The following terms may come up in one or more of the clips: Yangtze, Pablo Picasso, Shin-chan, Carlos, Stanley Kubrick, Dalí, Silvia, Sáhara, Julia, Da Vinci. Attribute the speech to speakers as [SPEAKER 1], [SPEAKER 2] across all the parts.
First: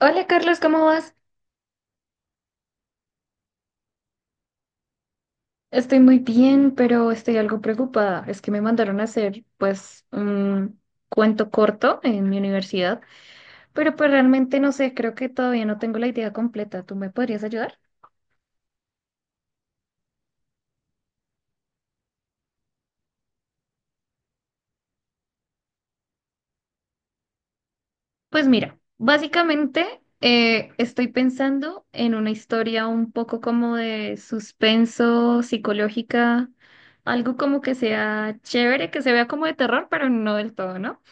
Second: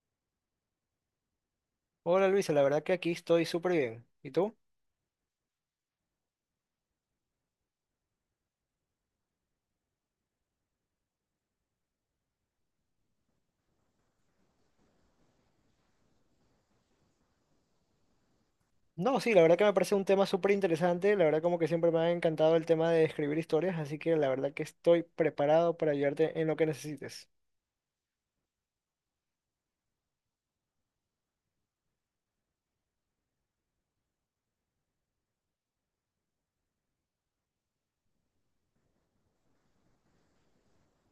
[SPEAKER 1] Hola Carlos, ¿cómo vas?
[SPEAKER 2] Hola Luisa, la verdad que aquí estoy súper bien. ¿Y tú?
[SPEAKER 1] Estoy muy bien, pero estoy algo preocupada. Es que me mandaron a hacer pues un cuento corto en mi universidad, pero pues realmente no sé, creo que todavía no tengo la idea completa. ¿Tú me podrías ayudar?
[SPEAKER 2] No, sí, la verdad que me parece un tema súper interesante. La verdad como que siempre me ha encantado el tema de escribir historias, así que la verdad que estoy preparado para ayudarte en lo que necesites.
[SPEAKER 1] Pues mira, básicamente estoy pensando en una historia un poco como de suspenso, psicológica, algo como que sea chévere, que se vea como de terror, pero no del todo, ¿no?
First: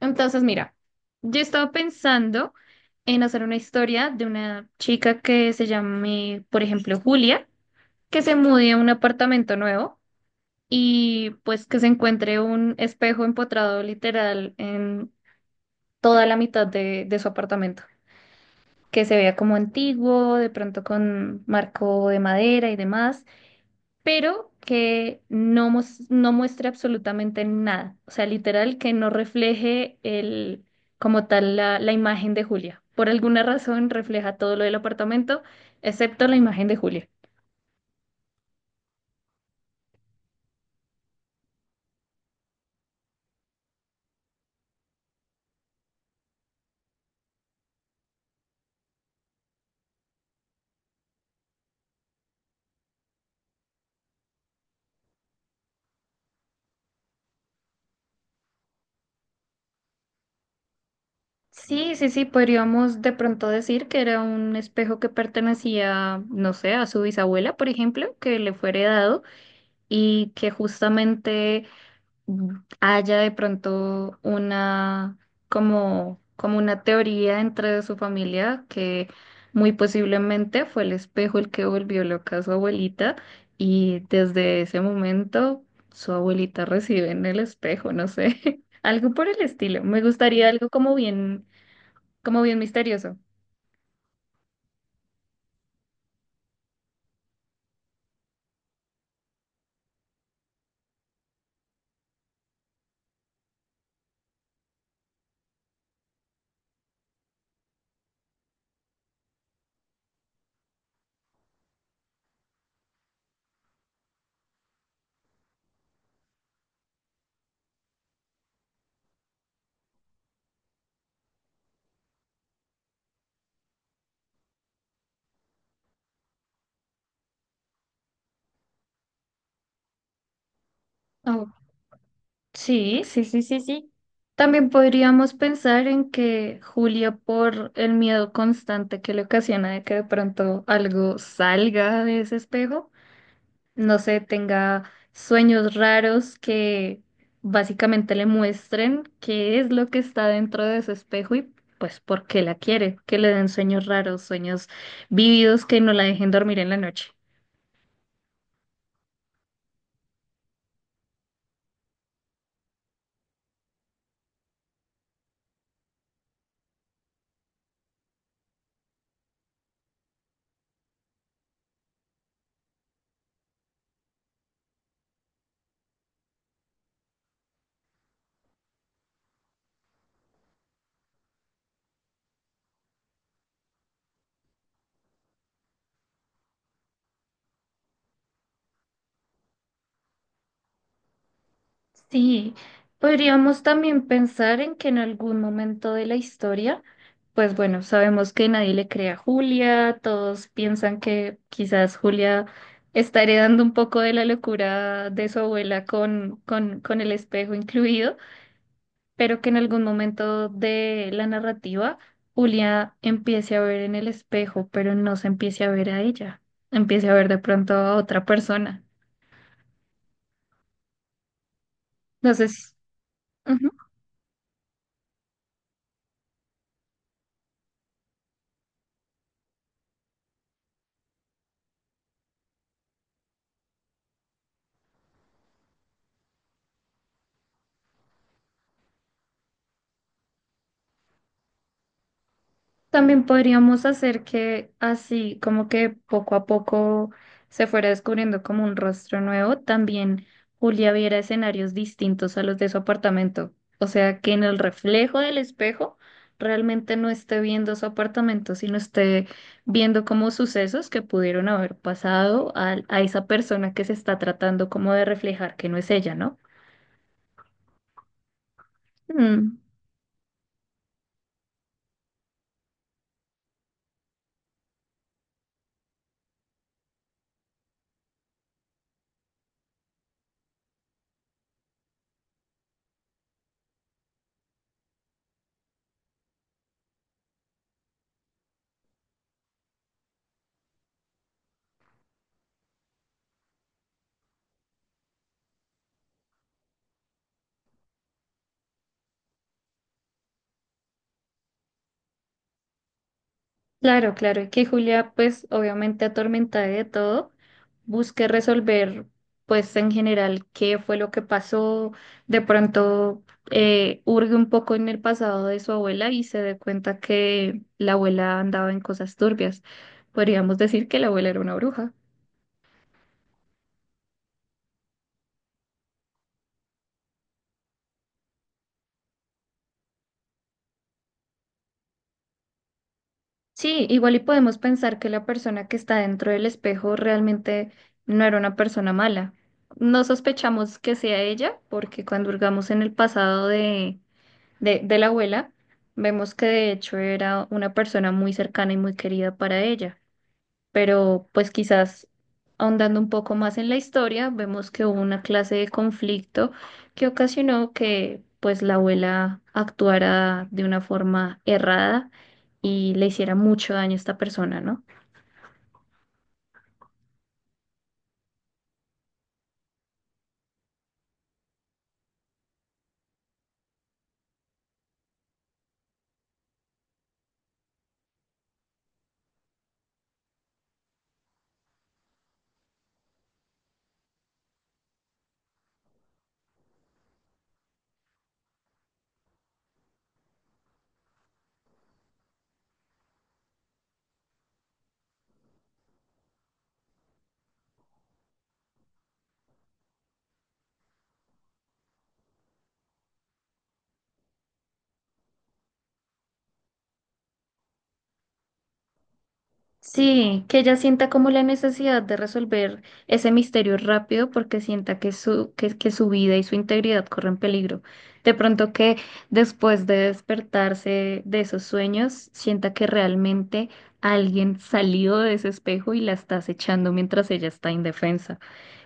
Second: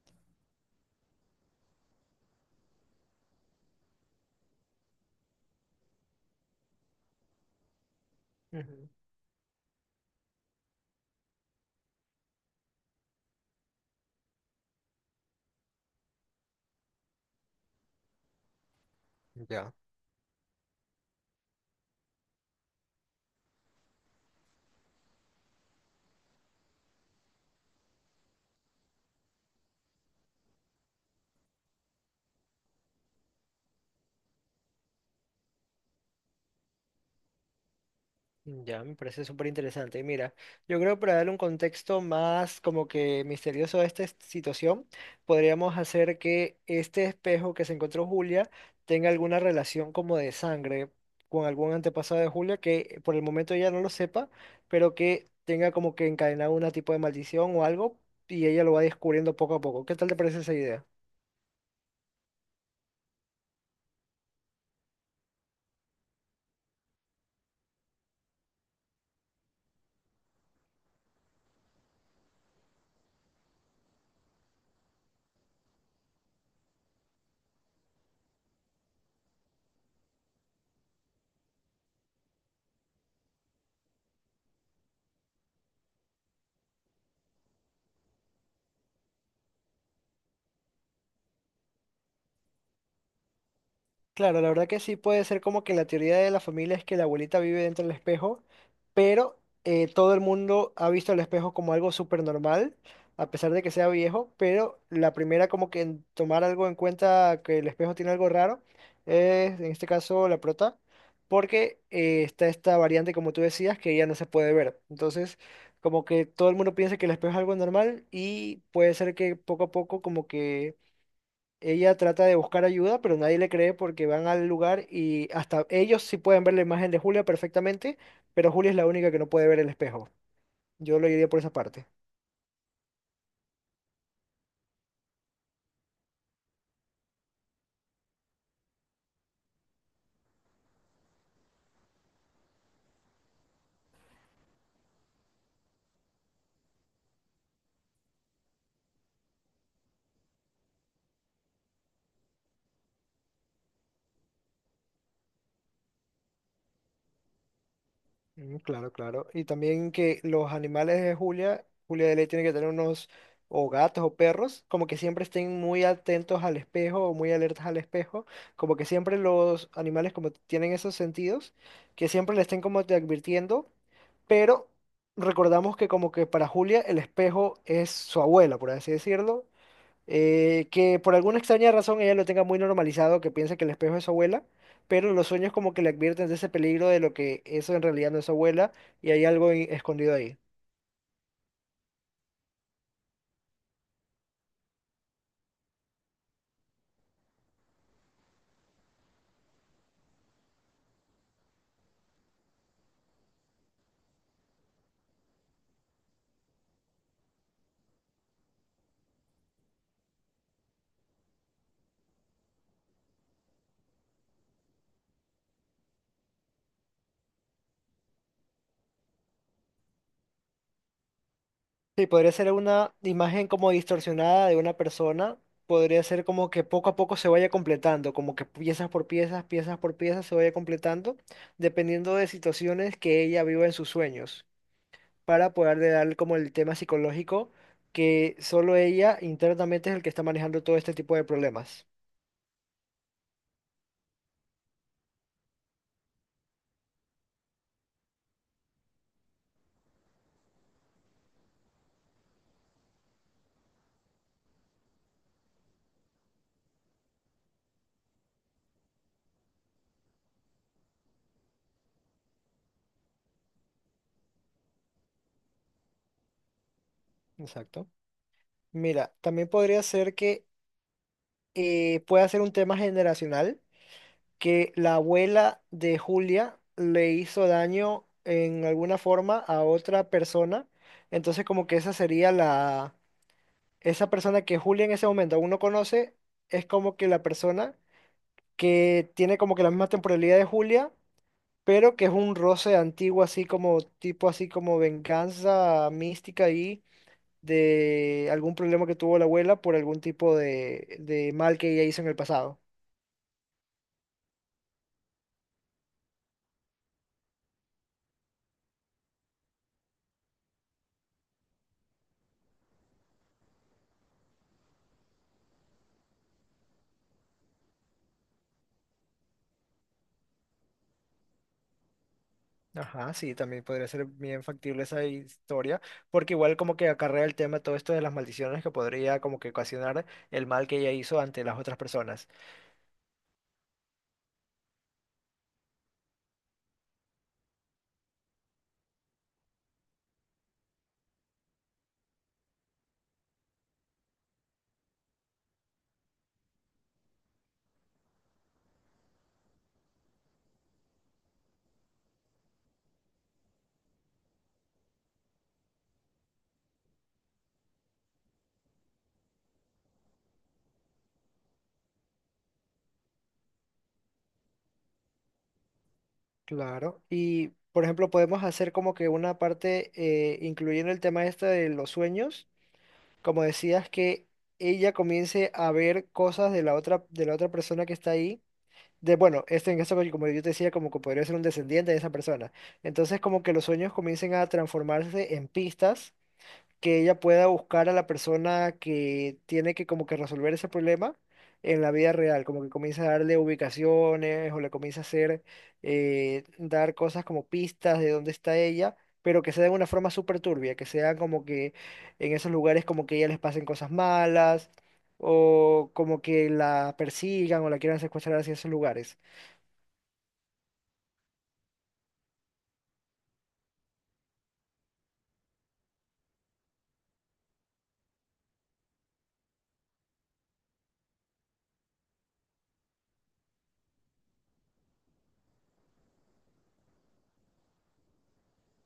[SPEAKER 1] Entonces, mira, yo estaba pensando en hacer una historia de una chica que se llame, por ejemplo, Julia, que se mude a un
[SPEAKER 2] Ujú.
[SPEAKER 1] apartamento nuevo y pues que se encuentre un espejo empotrado literal en toda la mitad de su apartamento, que se vea como
[SPEAKER 2] Ya.
[SPEAKER 1] antiguo, de pronto con marco de madera y demás, pero que no, no muestre absolutamente nada. O sea, literal, que no refleje el, como tal la imagen de Julia. Por alguna razón refleja todo lo del apartamento, excepto la imagen de Julia.
[SPEAKER 2] Ya, me parece súper interesante. Y mira, yo creo para darle un contexto más como que misterioso a situación, podríamos hacer que este espejo que se encontró Julia tenga alguna relación como de sangre con algún antepasado de Julia que por el momento ella no lo sepa, pero que tenga como que encadenado un tipo de maldición o algo y ella lo va descubriendo poco a poco. ¿Qué tal te parece esa idea?
[SPEAKER 1] Sí, sí, sí, podríamos de pronto decir que era un espejo que pertenecía, no sé, a su bisabuela, por ejemplo, que le fue heredado y que justamente haya de pronto como, como una teoría dentro de su familia que muy posiblemente fue el espejo el que volvió loca a su abuelita y desde ese momento su abuelita recibe en el espejo, no sé, algo por el estilo. Me gustaría algo como bien misterioso.
[SPEAKER 2] Claro, la verdad que sí puede ser como que la teoría de la familia es que la abuelita vive dentro del espejo, pero todo el mundo ha visto el espejo como algo súper normal, a pesar de que sea viejo, pero la primera como que en tomar algo en cuenta que el espejo tiene algo raro es en este caso la prota, porque está esta variante como tú decías que ya no se puede ver. Entonces, como que todo el mundo piensa que el espejo es algo normal y puede ser que poco a poco como que ella trata de buscar ayuda, pero nadie le cree porque van al lugar y hasta ellos sí pueden ver la imagen de Julia perfectamente, pero Julia es la única que no puede ver el espejo. Yo lo diría por esa parte.
[SPEAKER 1] Sí, sí, sí, sí, sí. También podríamos pensar en que Julia, por el miedo constante que le ocasiona de que de pronto algo salga de ese espejo, no sé, tenga sueños raros que básicamente le muestren qué es lo que está dentro de ese espejo y pues por qué la quiere, que le den sueños raros, sueños vívidos que no la dejen dormir en la noche.
[SPEAKER 2] Mm, claro, claro. Y también que los animales de Julia, Julia de Ley tiene que tener unos o gatos o perros, como que siempre estén muy atentos al espejo o muy alertas al espejo, como que siempre los animales como tienen esos sentidos, que siempre le estén como te advirtiendo, pero recordamos que como que para Julia el espejo es su abuela, por así decirlo, que por alguna extraña razón ella lo tenga muy normalizado, que piensa que el espejo es su abuela, pero los sueños como que le advierten de ese peligro de lo que eso en realidad no es su abuela y hay algo escondido ahí.
[SPEAKER 1] Sí, podríamos también pensar en que en algún momento de la historia, pues bueno, sabemos que nadie le cree a Julia, todos piensan que quizás Julia está heredando un poco de la locura de su abuela con el espejo incluido, pero que en algún momento de la narrativa Julia empiece a ver en el espejo, pero no se empiece a ver a ella, empiece a ver de pronto a otra persona.
[SPEAKER 2] Sí, podría ser
[SPEAKER 1] Entonces,
[SPEAKER 2] una imagen como distorsionada de una persona, podría ser como que poco a poco se vaya completando, como que piezas por piezas se vaya completando, dependiendo de situaciones que ella viva en sus sueños, para poder de dar como el tema psicológico que solo ella internamente es el que está manejando todo este tipo de problemas.
[SPEAKER 1] También podríamos hacer que así, como que poco a poco se fuera descubriendo como un rostro nuevo, también Julia viera escenarios distintos a los de su apartamento. O sea, que en el reflejo del espejo realmente no esté viendo su apartamento, sino esté viendo como sucesos que pudieron haber pasado a esa persona que se está tratando como de reflejar que no es ella, ¿no?
[SPEAKER 2] Exacto. Mira, también
[SPEAKER 1] Mm.
[SPEAKER 2] podría ser que pueda ser un tema generacional, que la abuela de Julia le hizo daño en alguna forma a otra persona, entonces como que esa sería la, esa persona que Julia en ese momento aún no conoce, es como que la persona que tiene como que la misma temporalidad de Julia pero que es un roce antiguo, así como tipo, así como venganza mística ahí de algún problema que tuvo la abuela por algún tipo de mal que ella hizo en el pasado.
[SPEAKER 1] Claro, claro, y que Julia, pues obviamente atormentada de todo, busque resolver, pues en general, qué fue lo que pasó, de pronto hurgue un poco en el pasado de su abuela y se dé cuenta que la abuela andaba en cosas turbias. Podríamos decir que la abuela era una bruja.
[SPEAKER 2] Ajá, sí, también podría ser bien factible esa historia, porque igual como que acarrea el tema todo esto de las maldiciones que podría como que ocasionar el mal que ella hizo ante las otras personas.
[SPEAKER 1] Sí, igual y podemos pensar que la persona que está dentro del espejo realmente no era una persona mala. No sospechamos que sea ella, porque cuando hurgamos en el pasado de la abuela, vemos que de hecho era una persona muy cercana y muy querida para ella. Pero pues quizás ahondando un poco más en la historia, vemos que hubo una clase de conflicto que ocasionó que pues la abuela actuara de una forma errada y le hiciera mucho daño a esta persona, ¿no?
[SPEAKER 2] Claro, y por ejemplo podemos hacer como que una parte incluyendo el tema este de los sueños como decías, que ella comience a ver cosas de la otra persona que está ahí. De, bueno, este en caso, como yo te decía, como que podría ser un descendiente de esa persona. Entonces, como que los sueños comiencen a transformarse en pistas que ella pueda buscar a la persona que tiene que como que resolver ese problema en la vida real, como que comienza a darle ubicaciones o le comienza a hacer, dar cosas como pistas de dónde está ella, pero que sea de una forma súper turbia, que sea como que en esos lugares como que a ella les pasen cosas malas o como que la persigan o la quieran secuestrar hacia esos lugares.
[SPEAKER 1] Sí, que ella sienta como la necesidad de resolver ese misterio rápido porque sienta que su vida y su integridad corren peligro. De pronto que después de despertarse de esos sueños, sienta que realmente alguien salió de ese espejo y la está acechando mientras ella está indefensa.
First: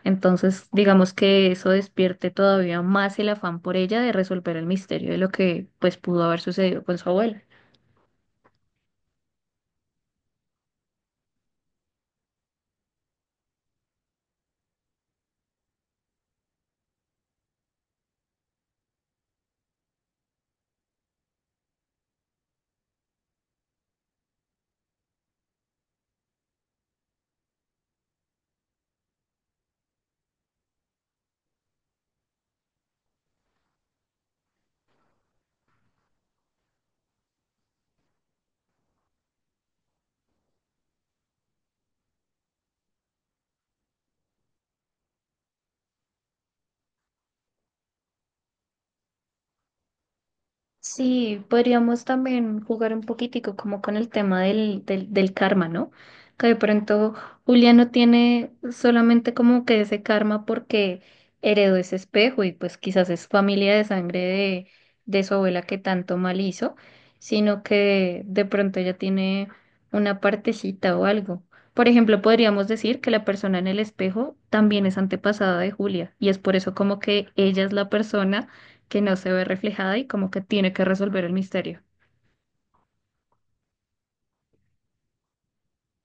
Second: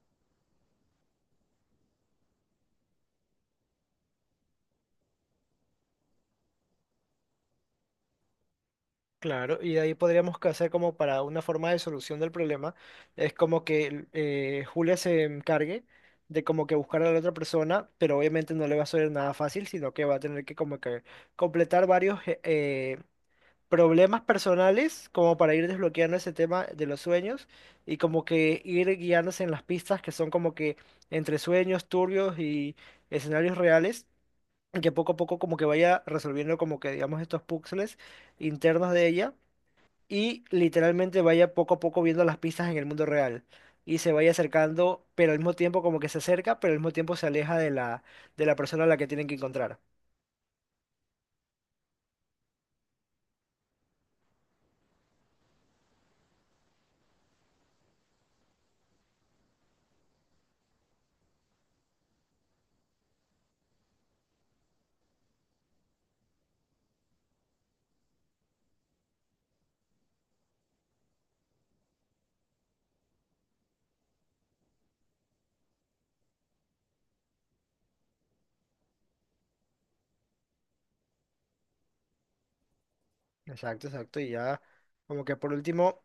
[SPEAKER 1] Entonces, digamos que eso despierte todavía más el afán por ella de resolver el misterio de lo que pues pudo haber sucedido con su abuela.
[SPEAKER 2] Claro, y de ahí podríamos que hacer como para una forma de solución del problema, es como que Julia se encargue de como que buscar a la otra persona, pero obviamente no le va a ser nada fácil, sino que va a tener que como que completar varios problemas personales como para ir desbloqueando ese tema de los sueños y como que ir guiándose en las pistas que son como que entre sueños turbios y escenarios reales, y que poco a poco como que vaya resolviendo como que digamos estos puzzles internos de ella y literalmente vaya poco a poco viendo las pistas en el mundo real y se vaya acercando, pero al mismo tiempo como que se acerca, pero al mismo tiempo se aleja de la persona a la que tienen que encontrar.
[SPEAKER 1] Sí, podríamos también jugar un poquitico como con el tema del karma, ¿no? Que de pronto Julia no tiene solamente como que ese karma porque heredó ese espejo y pues quizás es familia de sangre de su abuela que tanto mal hizo, sino que de pronto ella tiene una partecita o algo. Por ejemplo, podríamos decir que la persona en el espejo también es antepasada de Julia y es por eso como que ella es la persona que no se ve reflejada y como que tiene que resolver el misterio.
[SPEAKER 2] Exacto, exacto. Y ya, como que por último,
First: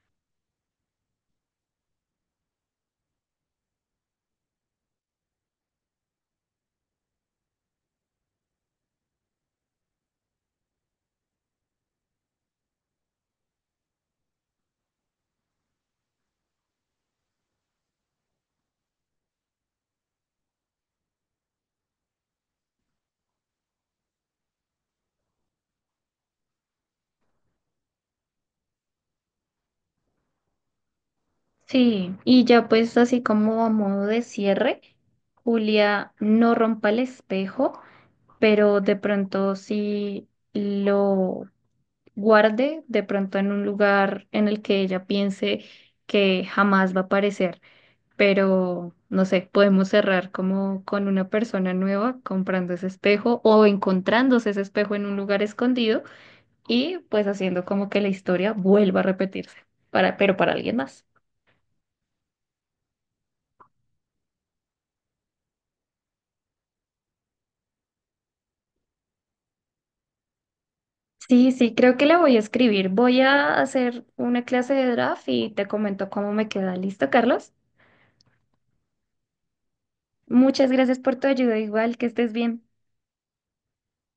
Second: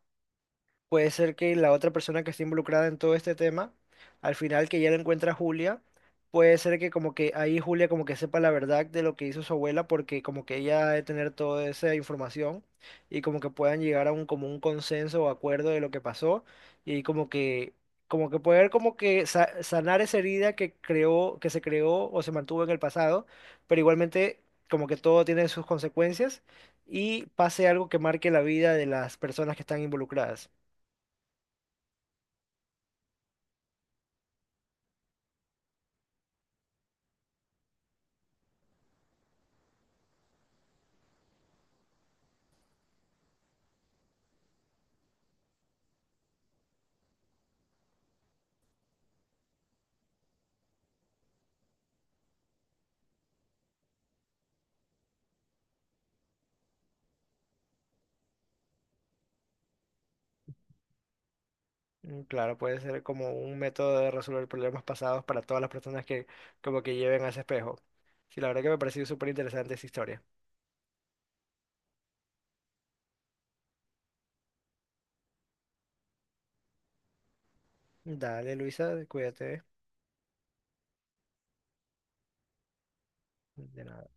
[SPEAKER 2] puede ser que la otra persona que esté involucrada en todo este tema, al final que ya lo encuentra Julia, puede ser que como que ahí Julia como que sepa la verdad de lo que hizo su abuela, porque como que ella ha de tener toda esa información y como que puedan llegar a un como un consenso o acuerdo de lo que pasó y como que poder como que sanar esa herida que creó, que se creó o se mantuvo en el pasado, pero igualmente como que todo tiene sus consecuencias y pase algo que marque la vida de las personas que están involucradas.
[SPEAKER 1] Sí, y ya pues así como a modo de cierre, Julia no rompa el espejo, pero de pronto sí lo guarde, de pronto en un lugar en el que ella piense que jamás va a aparecer, pero no sé, podemos cerrar como con una persona nueva comprando ese espejo o encontrándose ese espejo en un lugar escondido y pues haciendo como que la historia vuelva a repetirse, para, pero para alguien más.
[SPEAKER 2] Mm, claro, puede ser como un método de resolver problemas pasados para todas las personas que como que lleven a ese espejo. Sí, la verdad que me ha parecido súper interesante esa historia.
[SPEAKER 1] Sí, sí, creo que la voy a escribir. Voy a hacer una clase de draft y te comento cómo me queda. ¿Listo, Carlos?
[SPEAKER 2] Dale, Luisa, cuídate.
[SPEAKER 1] Muchas gracias por tu ayuda, igual que estés bien.
[SPEAKER 2] De nada.